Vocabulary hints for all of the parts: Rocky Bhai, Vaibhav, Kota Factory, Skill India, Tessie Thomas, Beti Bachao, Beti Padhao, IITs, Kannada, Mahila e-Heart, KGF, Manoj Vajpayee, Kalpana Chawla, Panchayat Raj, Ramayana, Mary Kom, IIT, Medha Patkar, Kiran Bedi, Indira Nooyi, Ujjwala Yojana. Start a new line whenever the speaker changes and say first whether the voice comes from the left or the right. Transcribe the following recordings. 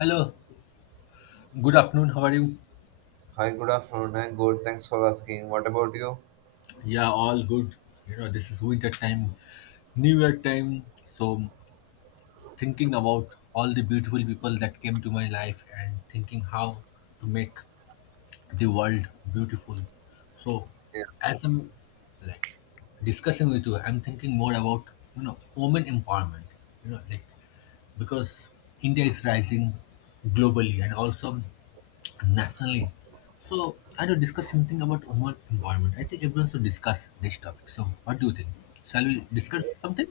left: Hello, good afternoon. How are you?
right: Hi, good afternoon. I'm good. Thanks for asking. What about you?
left: Yeah, all good. This is winter time, New Year time. So, thinking about all the beautiful people that came to my life and thinking how to make the world beautiful. So,
right: Yes,
left: as
right: yes,
left: I'm like discussing with you, I'm thinking more about women empowerment. Like because India is rising globally, and also nationally. So I to discuss something about women empowerment. I think everyone should discuss this topic. So what do you think? Shall we discuss something?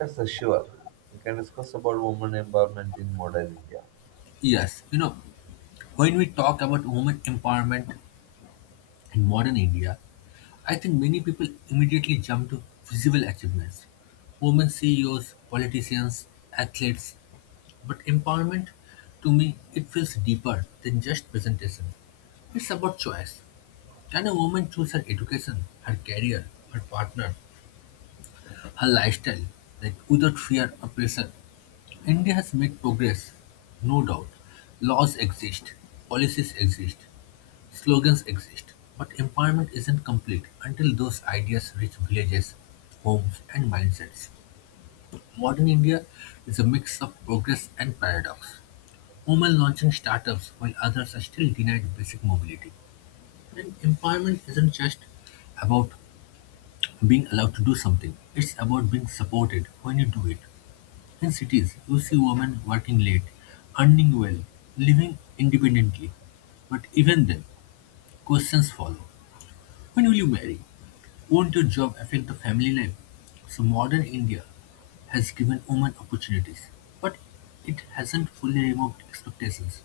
right: yes, yes, sure. We can discuss about women empowerment in modern India.
left: Yes. When we talk about women empowerment in modern India, I think many people immediately jump to visible achievements. Women CEOs, politicians, athletes, but empowerment to me it feels deeper than just presentation. It's about choice. Can a woman choose her education, her career, her partner, her lifestyle, like without fear or pressure. India has made progress, no doubt. Laws exist, policies exist, slogans exist, but empowerment isn't complete until those ideas reach villages, homes, and mindsets. Modern India is a mix of progress and paradox. Women launching startups while others are still denied basic mobility. And empowerment isn't just about being allowed to do something, it's about being supported when you do it. In cities, you see women working late, earning well, living independently. But even then, questions follow. When will you marry? Won't your job affect the family life? So modern India has given women opportunities, but it hasn't fully removed expectations.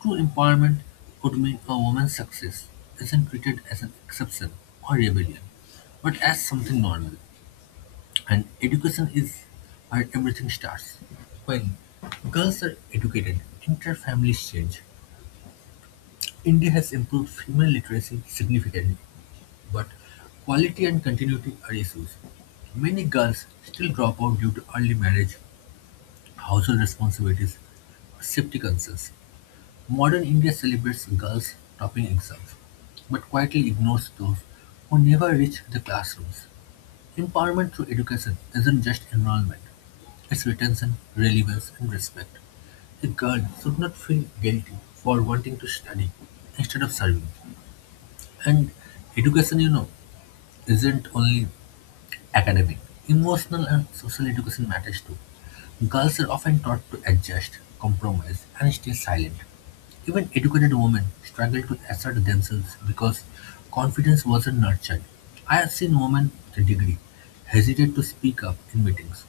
left: True empowerment would mean a woman's success isn't treated as an exception or rebellion, but as something normal. And education is where everything starts. When girls are educated, inter-families change. India has improved female literacy significantly, but quality and continuity are issues. Many girls still drop out due to early marriage, household responsibilities, or safety concerns. Modern India celebrates girls topping exams, but quietly ignores those who never reach the classrooms. Empowerment through education isn't just enrollment, it's retention, relevance, and respect. A girl should not feel guilty for wanting to study instead of serving. And education, isn't only academic, emotional and social education matters too. Girls are often taught to adjust, compromise, and stay silent. Even educated women struggle to assert themselves because confidence wasn't nurtured. I have seen women with a degree hesitate to speak up in meetings.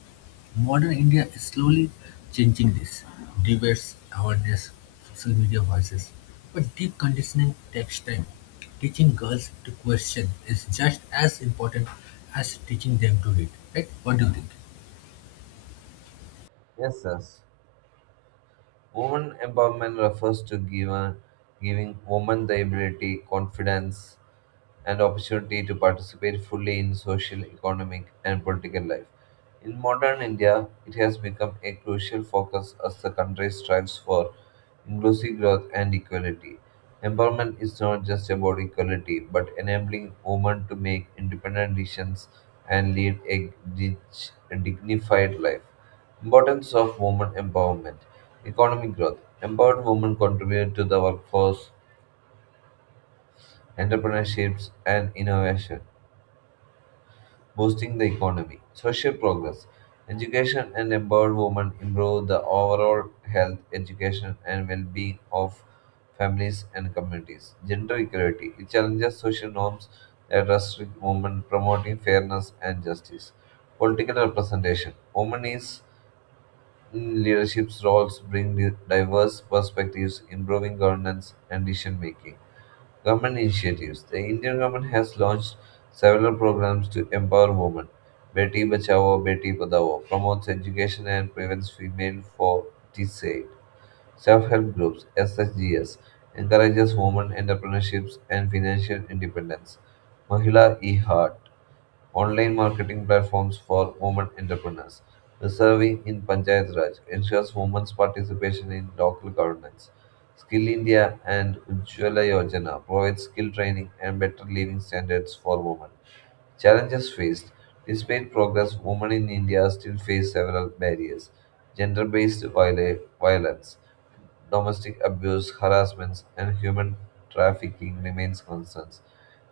left: Modern India is slowly changing this: debates, awareness, social media voices. But deep conditioning takes time. Teaching girls to question is just as important as teaching them to read, right? What do you think?
right: Yes, yes. Women empowerment refers to giving women the ability, confidence, and opportunity to participate fully in social, economic, and political life. In modern India, it has become a crucial focus as the country strives for inclusive growth and equality. Empowerment is not just about equality, but enabling women to make independent decisions and lead a dignified life. Importance of women empowerment. Economic growth. Empowered women contribute to the workforce, entrepreneurships, and innovation boosting the economy. Social progress. Education and empowered women improve the overall health, education, and well being of families and communities. Gender equality. It challenges social norms that restrict women, promoting fairness and justice. Political representation. Women is in leadership roles bring diverse perspectives, improving governance and decision making. Government initiatives. The Indian government has launched several programs to empower women. Beti Bachao, Beti Padhao promotes education and prevents female forticide. Self-help groups (SHGS) encourages women entrepreneurships and financial independence. Mahila e-Heart online marketing platforms for women entrepreneurs. Serving in Panchayat Raj ensures women's participation in local governance. Skill India and Ujjwala Yojana provide skill training and better living standards for women. Challenges faced. Despite progress, women in India still face several barriers: gender based violence, domestic abuse, harassment, and human trafficking remains concerns.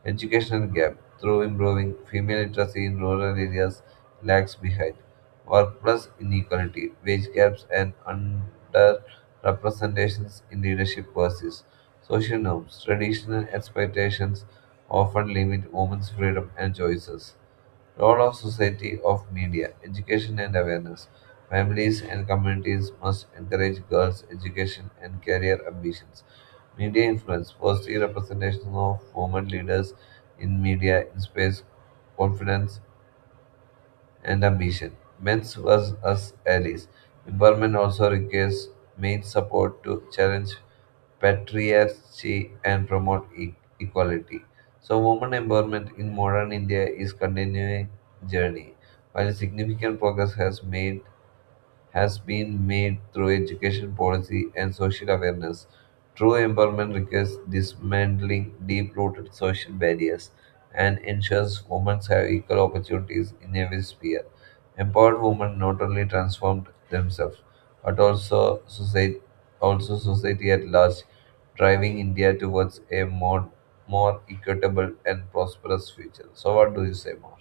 right: Educational gap through improving female literacy in rural areas lags behind. Workplace inequality, wage gaps, and underrepresentations in leadership persist. Social norms, traditional expectations often limit women's freedom and choices. Role of society of media, education and awareness. Families and communities must encourage girls' education and career ambitions. Media influence, positive representation of women leaders in media inspires confidence and ambition. Men's was us allies. Empowerment also requires main support to challenge patriarchy and promote equality. So, women empowerment in modern India is continuing journey. While significant progress has been made through education policy and social awareness. True empowerment requires dismantling deep rooted social barriers and ensures women have equal opportunities in every sphere. Empowered women not only transform themselves but also society at large, driving India towards a more equitable and prosperous future. So, what do you say more?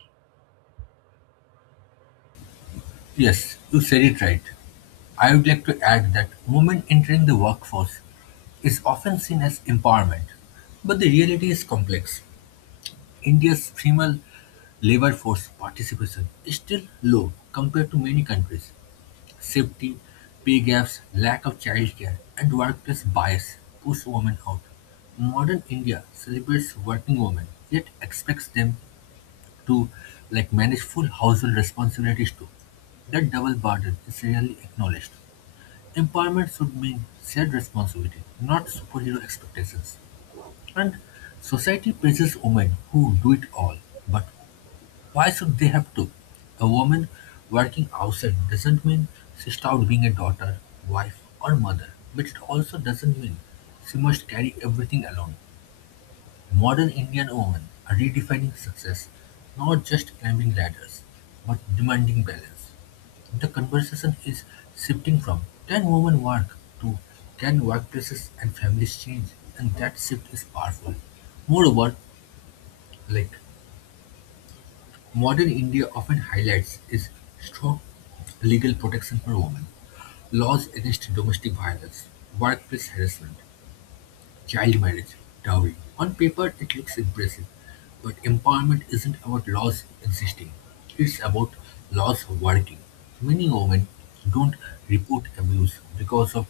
left: Yes, you said it right. I would like to add that women entering the workforce is often seen as empowerment, but the reality is complex. India's female labor force participation is still low compared to many countries. Safety, pay gaps, lack of childcare, and workplace bias push women out. Modern India celebrates working women, yet expects them to like manage full household responsibilities too. That double burden is rarely acknowledged. Empowerment should mean shared responsibility, not superhero expectations. And society praises women who do it all, but why should they have to? A woman working outside doesn't mean she stopped being a daughter, wife, or mother, but it also doesn't mean she must carry everything alone. Modern Indian women are redefining success, not just climbing ladders, but demanding balance. The conversation is shifting from can women work to can workplaces and families change, and that shift is powerful. Moreover, like modern India often highlights is strong legal protection for women, laws against domestic violence, workplace harassment, child marriage, dowry. On paper, it looks impressive, but empowerment isn't about laws existing. It's about laws working. Many women don't report abuse because of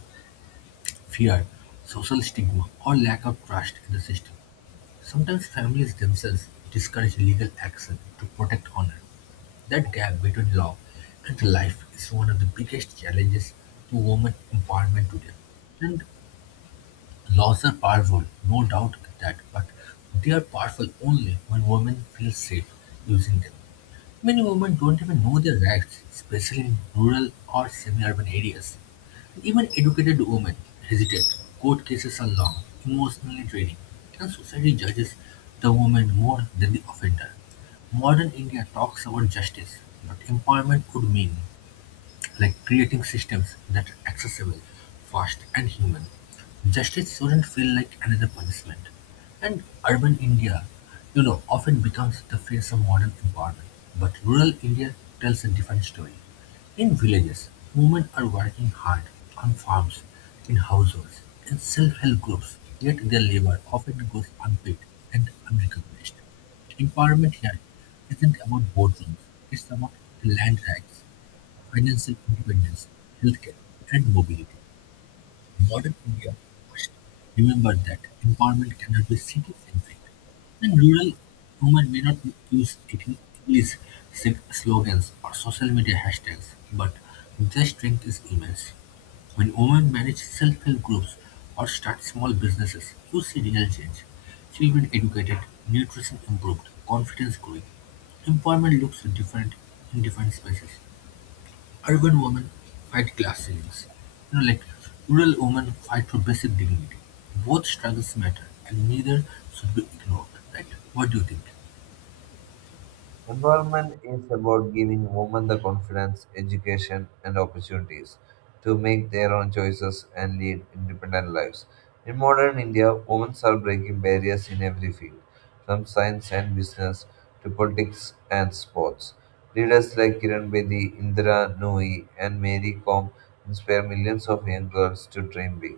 left: fear, social stigma, or lack of trust in the system. Sometimes families themselves discourage legal action to protect honor. That gap between law and life is one of the biggest challenges to women empowerment today. And laws are powerful, no doubt that, but they are powerful only when women feel safe using them. Many women don't even know their rights, especially in rural or semi-urban areas. Even educated women hesitate. Court cases are long, emotionally draining, and society judges the woman more than the offender. Modern India talks about justice, but empowerment could mean like creating systems that are accessible, fast, and human. Justice shouldn't feel like another punishment. And urban India, often becomes the face of modern empowerment. But rural India tells a different story. In villages, women are working hard on farms, in households, in self-help groups, yet their labor often goes unpaid and unrecognized. Empowerment here isn't about boardrooms, it's about land rights, financial independence, healthcare, and mobility. In modern India we must remember that empowerment cannot be city-centric, and rural women may not use English slogans or social media hashtags, but their strength is immense. When women manage self-help groups or start small businesses, you see real change. Children educated, nutrition improved, confidence growing. Employment looks different in different spaces. Urban women fight class ceilings, like rural women fight for basic dignity. Both struggles matter, and neither should be ignored. Right? What do you think?
right: Empowerment is about giving women the confidence, education, and opportunities to make their own choices and lead independent lives. In modern India, women are breaking barriers in every field, from science and business to politics and sports. Leaders like Kiran Bedi, Indira Nooyi, and Mary Kom inspire millions of young girls to dream big.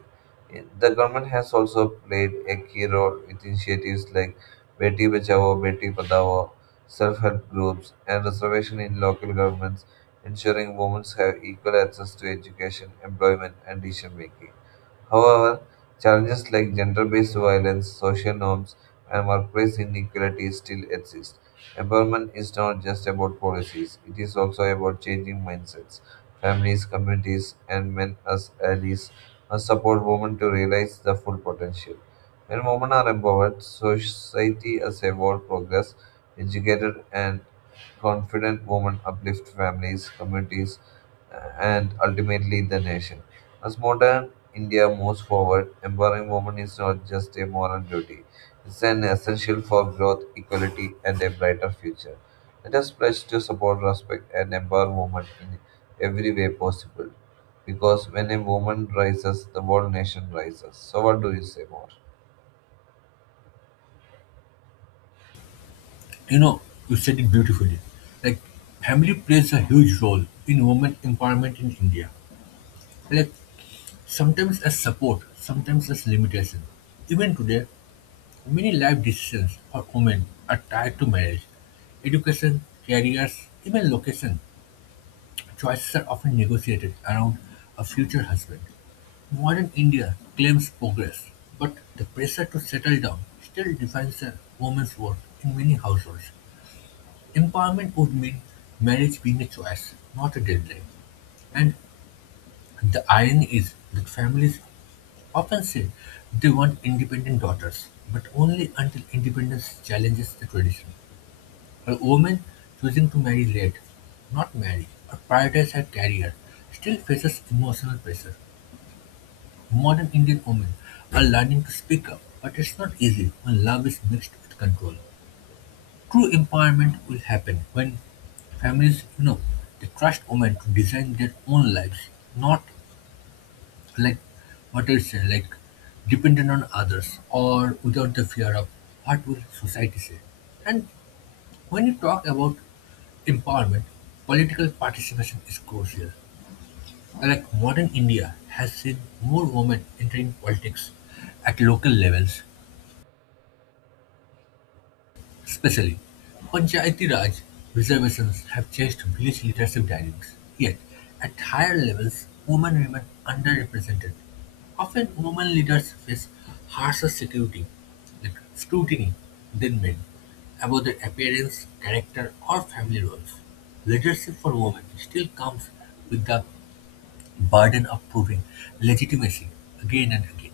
right: The government has also played a key role with initiatives like Beti Bachao, Beti Padhao, self help groups, and reservation in local governments, ensuring women have equal access to education, employment, and decision making. However, challenges like gender based violence, social norms, and workplace inequality still exist. Empowerment is not just about policies, it is also about changing mindsets. Families, communities, and men as allies must support women to realize their full potential. When women are empowered, society as a whole progress, educated and confident women uplift families, communities, and ultimately the nation. As modern India moves forward, empowering women is not just a moral duty, it's an essential for growth, equality, and a brighter future. Let us pledge to support, respect, and empower women in every way possible. Because when a woman rises, the whole nation rises. So, what do you say more?
left: You know, you said it beautifully. Like family plays a huge role in women empowerment in India. Like sometimes as support, sometimes as limitation. Even today, many life decisions for women are tied to marriage, education, careers, even location. Choices are often negotiated around a future husband. Modern India claims progress, but the pressure to settle down still defines a woman's worth in many households. Empowerment would mean marriage being a choice, not a deadline. And the irony is that families often say they want independent daughters, but only until independence challenges the tradition. A woman choosing to marry late, not marry, or prioritize her career still faces emotional pressure. Modern Indian women are learning to speak up, but it's not easy when love is mixed with control. True empowerment will happen when families, they trust women to design their own lives, not like what I say, like dependent on others or without the fear of what will society say. And when you talk about empowerment, political participation is crucial. Like modern India has seen more women entering politics at local levels. Especially, Panchayati Raj reservations have changed village leadership dynamics. Yet, at higher levels, women remain underrepresented. Often, women leaders face harsher security, like scrutiny, than men, about their appearance, character, or family roles. Leadership for women still comes with the burden of proving legitimacy again and again.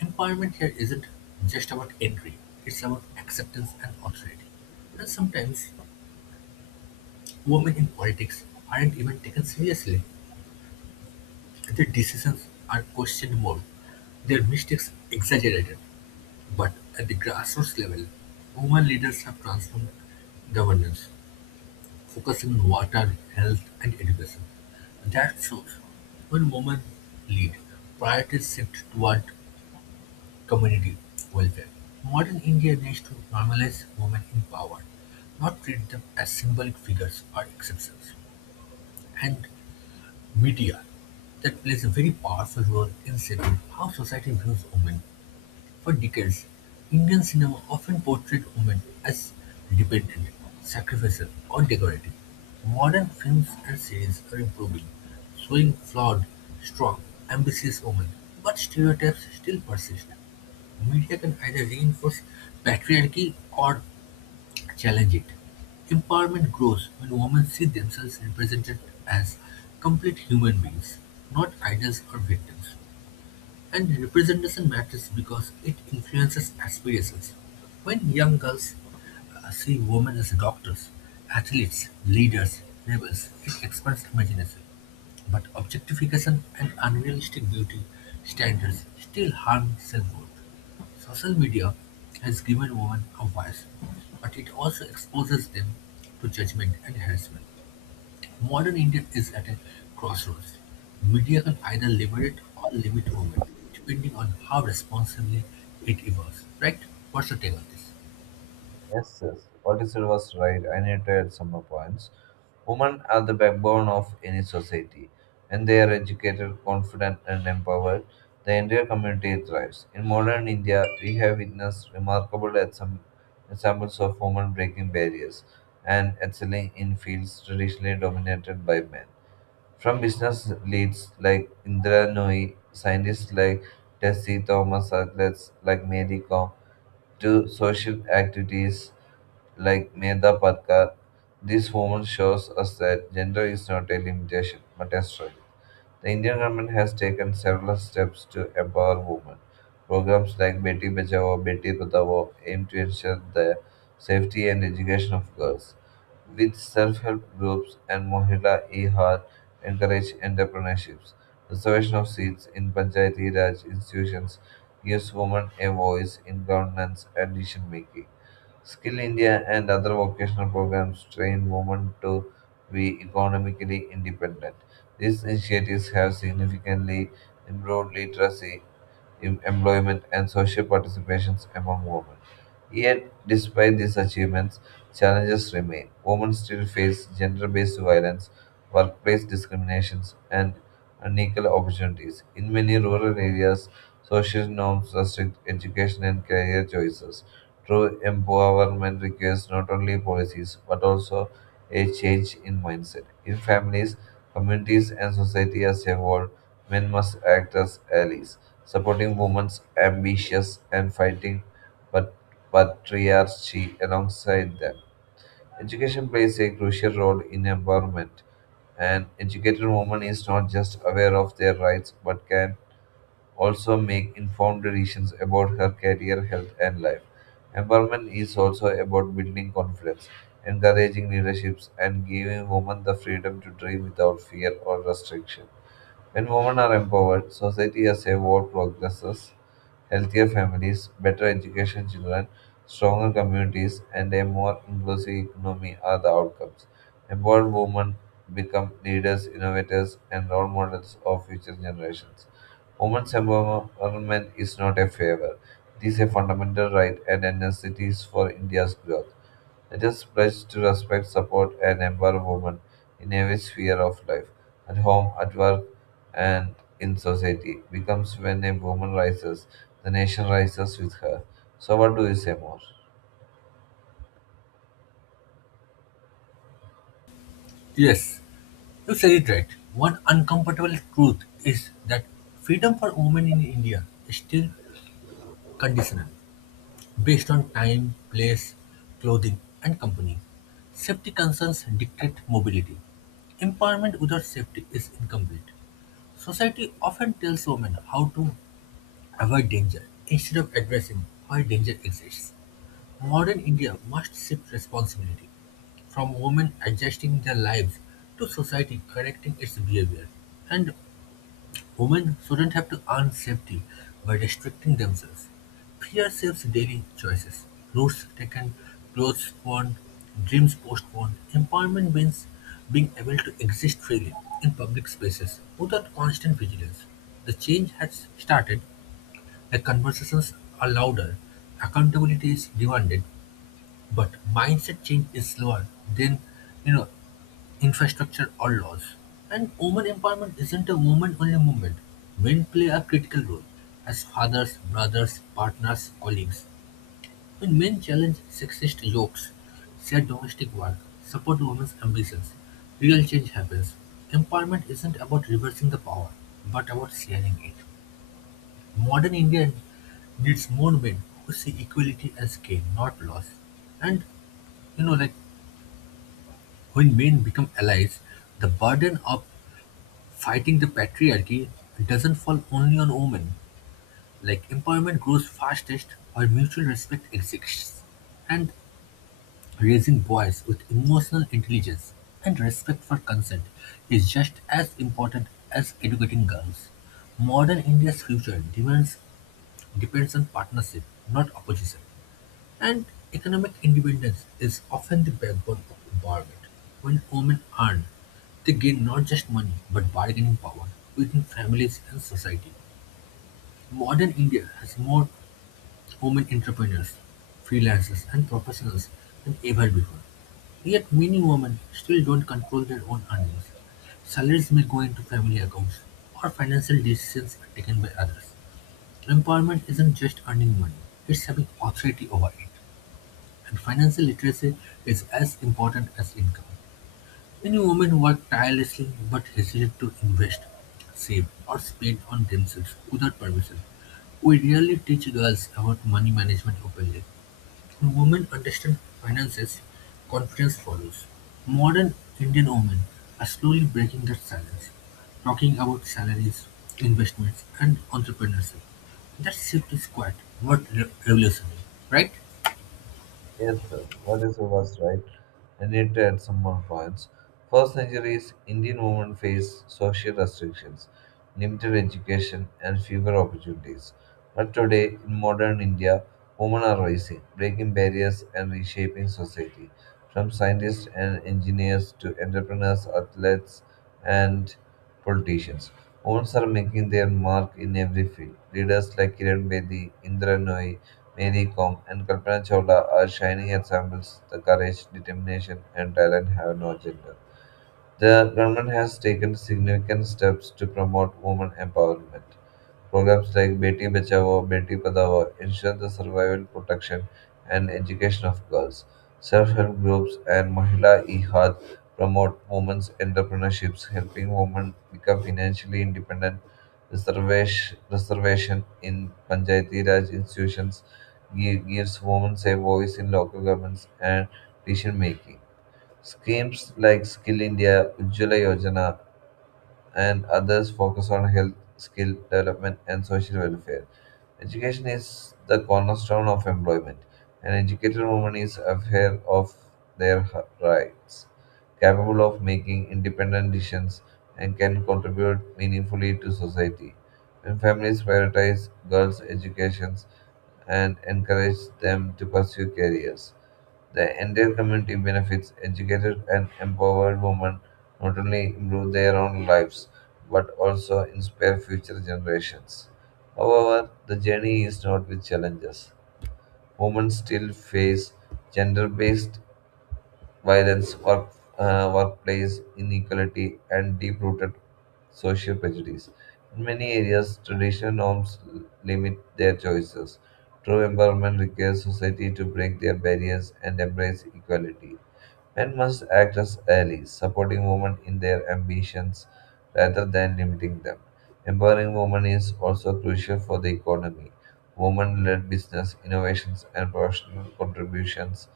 left: Empowerment here isn't just about entry, it's about acceptance and authority. And sometimes women in politics aren't even taken seriously. Their decisions are questioned more, their mistakes exaggerated. But at the grassroots level, women leaders have transformed governance, focusing on water, health, and education. That shows when women lead, priorities shift toward community welfare. Modern India needs to normalize women in power, not treat them as symbolic figures or exceptions. And media that plays a very powerful role in shaping how society views women. For decades, Indian cinema often portrayed women as dependent, sacrificial, or decorative. Modern films and series are improving, showing flawed, strong, ambitious women, but stereotypes still persist. Media can either reinforce patriarchy or challenge it. Empowerment grows when women see themselves represented as complete human beings, not idols or victims. And representation matters because it influences aspirations. When young girls see women as doctors, athletes, leaders, rebels, it expands imagination. But objectification and unrealistic beauty standards still harm self-worth. Social media has given women a voice, but it also exposes them to judgment and harassment. Modern India is at a crossroads. Media can either liberate or limit women, depending on how responsibly it evolves. Right? What's your take on this?
right: Yes, yes. What you said was right. I need to add some more points. Women are the backbone of any society. When they are educated, confident, and empowered, the entire community thrives. In modern India, we have witnessed remarkable examples of women breaking barriers and excelling in fields traditionally dominated by men. From business leads like Indra Nooyi, scientists like Tessie Thomas, athletes like Mary Kom, to social activities like Medha Patkar, this woman shows us that gender is not a limitation but a strength. The Indian government has taken several steps to empower women. Programs like Beti Bachao, Beti Patao aim to ensure the safety and education of girls. With self-help groups and Mohila e-Heart encourage entrepreneurships. Reservation of seats in Panchayati Raj institutions gives women a voice in governance and decision making. Skill India and other vocational programs train women to be economically independent. These initiatives have significantly improved literacy, employment, and social participations among women. Yet, despite these achievements, challenges remain. Women still face gender based violence, workplace discriminations, and unequal opportunities. In many rural areas, social norms restrict education and career choices. True empowerment requires not only policies but also a change in mindset. In families, communities, and society as a whole, men must act as allies supporting women's ambitions and fighting pat- patriarchy alongside them. Education plays a crucial role in empowerment. An educated woman is not just aware of their rights but can also make informed decisions about her career, health, and life. Empowerment is also about building confidence, encouraging leaderships, and giving women the freedom to dream without fear or restriction. When women are empowered, society as a whole progresses. Healthier families, better education children, stronger communities, and a more inclusive economy are the outcomes. Empowered women become leaders, innovators, and role models of future generations. Women's empowerment is not a favor. It is a fundamental right and a necessity for India's growth. Let us pledge to respect, support, and empower women in every sphere of life, at home, at work, and in society, becomes when a woman rises, the nation rises with her. So, what do you say more?
left: Yes, you said it right. One uncomfortable truth is that freedom for women in India is still conditional. Based on time, place, clothing, and company, safety concerns dictate mobility. Empowerment without safety is incomplete. Society often tells women how to avoid danger instead of addressing why danger exists. Modern India must shift responsibility from women adjusting their lives to society correcting its behavior. And women shouldn't have to earn safety by restricting themselves. Fear shapes daily choices, routes taken, clothes worn, dreams postponed. Empowerment means being able to exist freely in public spaces without constant vigilance. The change has started, the conversations are louder, accountability is demanded, but mindset change is slower than you know infrastructure or laws. And women empowerment isn't a woman only movement. Men play a critical role as fathers, brothers, partners, colleagues. When men challenge sexist yokes, share domestic work, support women's ambitions, real change happens. Empowerment isn't about reversing the power, but about sharing it. Modern India needs more men who see equality as gain, not loss. And like when men become allies, the burden of fighting the patriarchy doesn't fall only on women. Like empowerment grows fastest where mutual respect exists. And raising boys with emotional intelligence and respect for consent is just as important as educating girls. Modern India's future demands depends on partnership, not opposition. And economic independence is often the backbone of a bargain. When women earn, they gain not just money but bargaining power within families and society. Modern India has more women entrepreneurs, freelancers, and professionals than ever before. Yet many women still don't control their own earnings. Salaries may go into family accounts, or financial decisions are taken by others. Empowerment isn't just earning money, it's having authority over it. And financial literacy is as important as income. Many women work tirelessly but hesitate to invest, save, or spend on themselves without permission. We rarely teach girls about money management openly. When women understand finances, confidence follows. Modern Indian women are slowly breaking that silence, talking about salaries, investments, and entrepreneurship. That shift is quite revolutionary, right?
right: Yes, yes. What you was right. I need to add some more points. First centuries, Indian women faced social restrictions, limited education, and fewer opportunities. But today, in modern India, women are rising, breaking barriers and reshaping society. From scientists and engineers to entrepreneurs, athletes, and politicians, women are making their mark in every field. Leaders like Kiran Bedi, Indra Nooyi, Mary Kong and Kalpana Chawla are shining examples. The courage, determination, and talent have no gender. The government has taken significant steps to promote women empowerment. Programs like Beti Bachao Beti Padhao ensure the survival, protection, and education of girls. Self help groups and Mahila Ehad promote women's entrepreneurships, helping women become financially independent. Reservation in Panchayati Raj institutions gives women a voice in local governments and decision making. Schemes like Skill India, Ujjwala Yojana, and others focus on health, skill development, and social welfare. Education is the cornerstone of employment. An educated woman is aware of their rights, capable of making independent decisions, and can contribute meaningfully to society. When families prioritize girls' educations and encourage them to pursue careers, the entire community benefits. Educated and empowered women not only improve their own lives but also inspire future generations. However, the journey is not with challenges. Women still face gender based violence, workplace inequality, and deep rooted social prejudice. In many areas, traditional norms limit their choices. True empowerment requires society to break their barriers and embrace equality. Men must act as allies, supporting women in their ambitions rather than limiting them. Empowering women is also crucial for the economy. Women led business, innovations, and professional contributions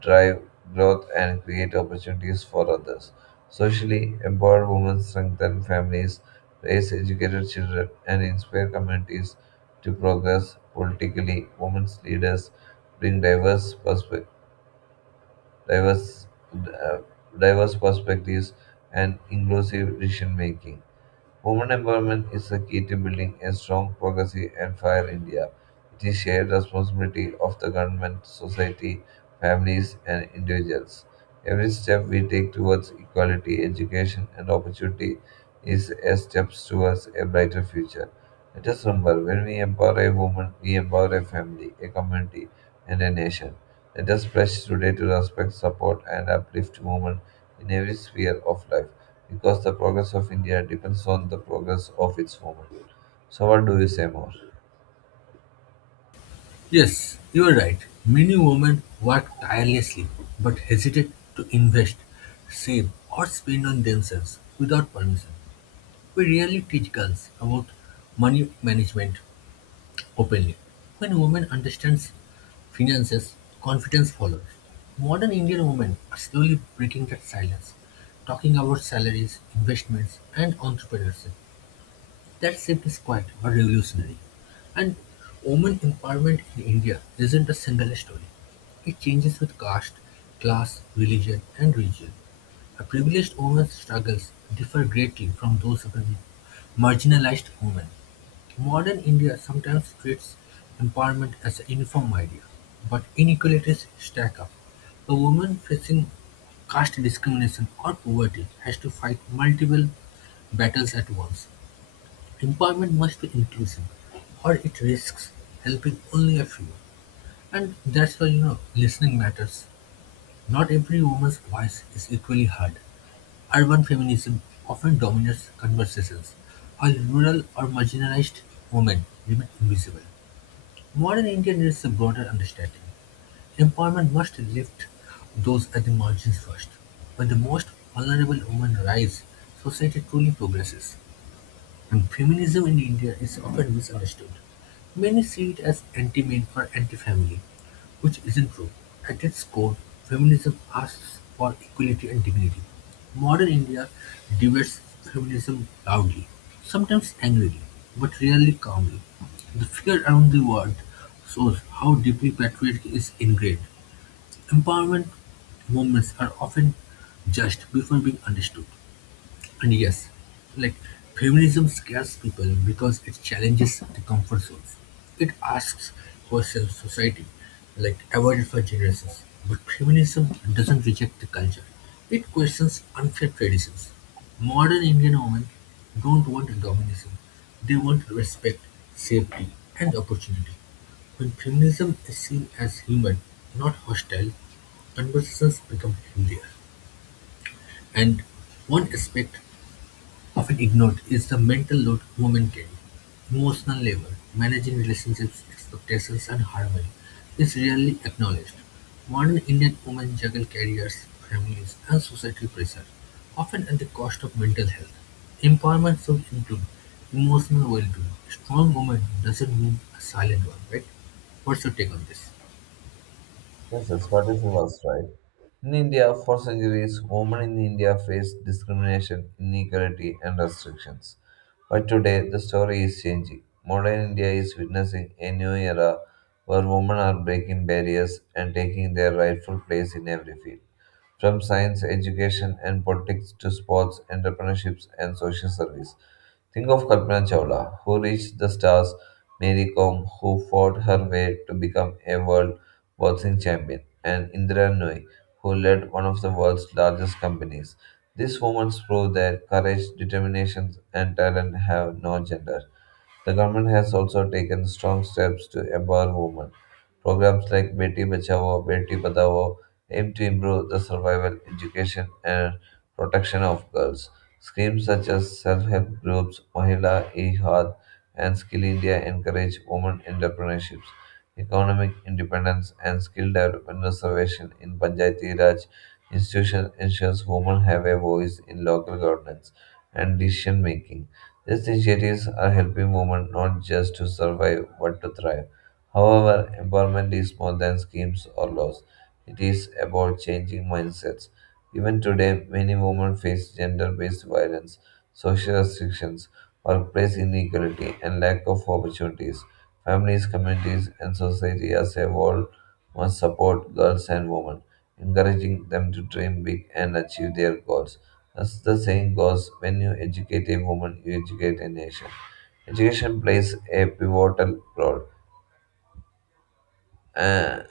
right: drive growth and create opportunities for others. Socially, empowered women strengthen families, raise educated children, and inspire communities to progress politically. Women's leaders bring diverse, uh, diverse perspectives, and inclusive decision making. Women empowerment is the key to building a strong, progressive, and fair India. It is shared responsibility of the government, society, families, and individuals. Every step we take towards equality, education, and opportunity is a step towards a brighter future. Let us remember when we empower a woman, we empower a family, a community, and a nation. Let us pledge today to respect, support, and uplift women in every sphere of life because the progress of India depends on the progress of its women. So, what do you say more?
left: Yes, you are right. Many women work tirelessly but hesitate to invest, save, or spend on themselves without permission. We rarely teach girls about money management openly. When a woman understands finances, confidence follows. Modern Indian women are slowly breaking that silence, talking about salaries, investments, and entrepreneurship. That shift is quite but revolutionary. And women empowerment in India isn't a single story. It changes with caste, class, religion, and region. A privileged woman's struggles differ greatly from those of a marginalized woman. Modern India sometimes treats empowerment as a uniform idea, but inequalities stack up. A woman facing caste discrimination or poverty has to fight multiple battles at once. Employment must be inclusive, or it risks helping only a few. And that's why, listening matters. Not every woman's voice is equally heard. Urban feminism often dominates conversations, while rural or marginalized women remain invisible. Modern India needs a broader understanding. Employment must lift those at the margins first. When the most vulnerable women rise, society truly progresses. Feminism in India is often misunderstood; many see it as anti-men or anti-family, which isn't true. At its core, feminism asks for equality and dignity. Modern India debates feminism loudly, sometimes angrily, but rarely calmly. The fear around the word shows how deeply patriarchy is ingrained. Empowerment movements are often judged before being understood. And yes, like feminism scares people because it challenges the comfort zones. It asks questions society like avoided for generations. But feminism doesn't reject the culture. It questions unfair traditions. Modern Indian women don't want domination. They want respect, safety, and opportunity. When feminism is seen as human, not hostile, conversations become healthier. And one aspect often ignored is the mental load women carry: emotional labor, managing relationships, expectations, and harmony is rarely acknowledged. Modern Indian women juggle careers, families, and societal pressure, often at the cost of mental health. Empowerment should include emotional well-being. Strong woman doesn't mean a silent one, right? What's your take on this?
right: Yes, yes, what is was right? In India, for centuries, women in India faced discrimination, inequality, and restrictions. But today, the story is changing. Modern India is witnessing a new era where women are breaking barriers and taking their rightful place in every field. From science, education, and politics to sports, entrepreneurships, and social service. Think of Kalpana Chawla, who reached the stars, Mary Kom, who fought her way to become a world boxing champion, and Indira Nooyi, who led one of the world's largest companies. These women prove that courage, determination, and talent have no gender. The government has also taken strong steps to empower women. Programs like Beti Bachao, Beti Padhao, aim to improve the survival, education, and protection of girls. Schemes such as self help groups, Mahila e and Skill India encourage women entrepreneurships, economic independence, and skill development reservation in Panchayati Raj institution ensures women have a voice in local governance and decision making. These initiatives are helping women not just to survive but to thrive. However, empowerment is more than schemes or laws. It is about changing mindsets. Even today, many women face gender based violence, social restrictions, workplace inequality, and lack of opportunities. Families, communities, and society as a whole must support girls and women, encouraging them to dream big and achieve their goals. As the saying goes, when you educate a woman, you educate a nation. Education plays a pivotal role. uh,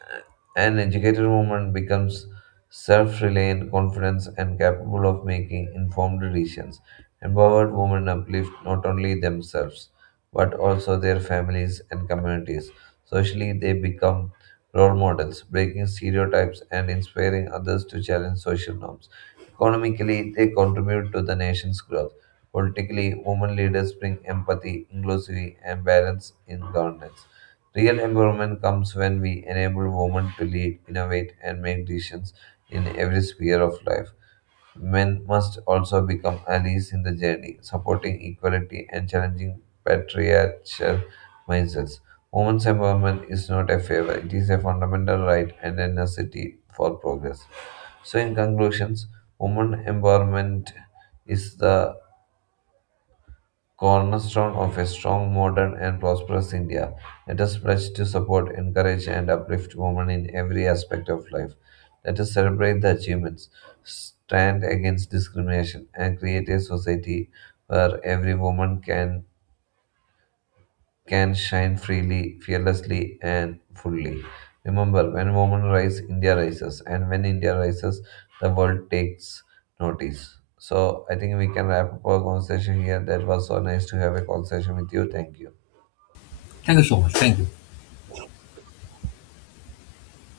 right: an educated woman becomes self reliant, confident, and capable of making informed decisions. Empowered women uplift not only themselves but also their families and communities. Socially, they become role models, breaking stereotypes and inspiring others to challenge social norms. Economically, they contribute to the nation's growth. Politically, women leaders bring empathy, inclusivity, and balance in governance. Real empowerment comes when we enable women to lead, innovate, and make decisions in every sphere of life. Men must also become allies in the journey, supporting equality and challenging patriarchal mindsets. Women's empowerment is not a favor, it is a fundamental right and a necessity for progress. So, in conclusions, women empowerment is the cornerstone of a strong, modern, and prosperous India. Let us pledge to support, encourage, and uplift women in every aspect of life. Let us celebrate the achievements, stand against discrimination, and create a society where every woman can shine freely, fearlessly, and fully. Remember, when women rise, India rises, and when India rises, the world takes notice. So I think we can wrap up our conversation here. That was so nice to have a conversation with you. Thank you.
left: Thank you so much. Thank you.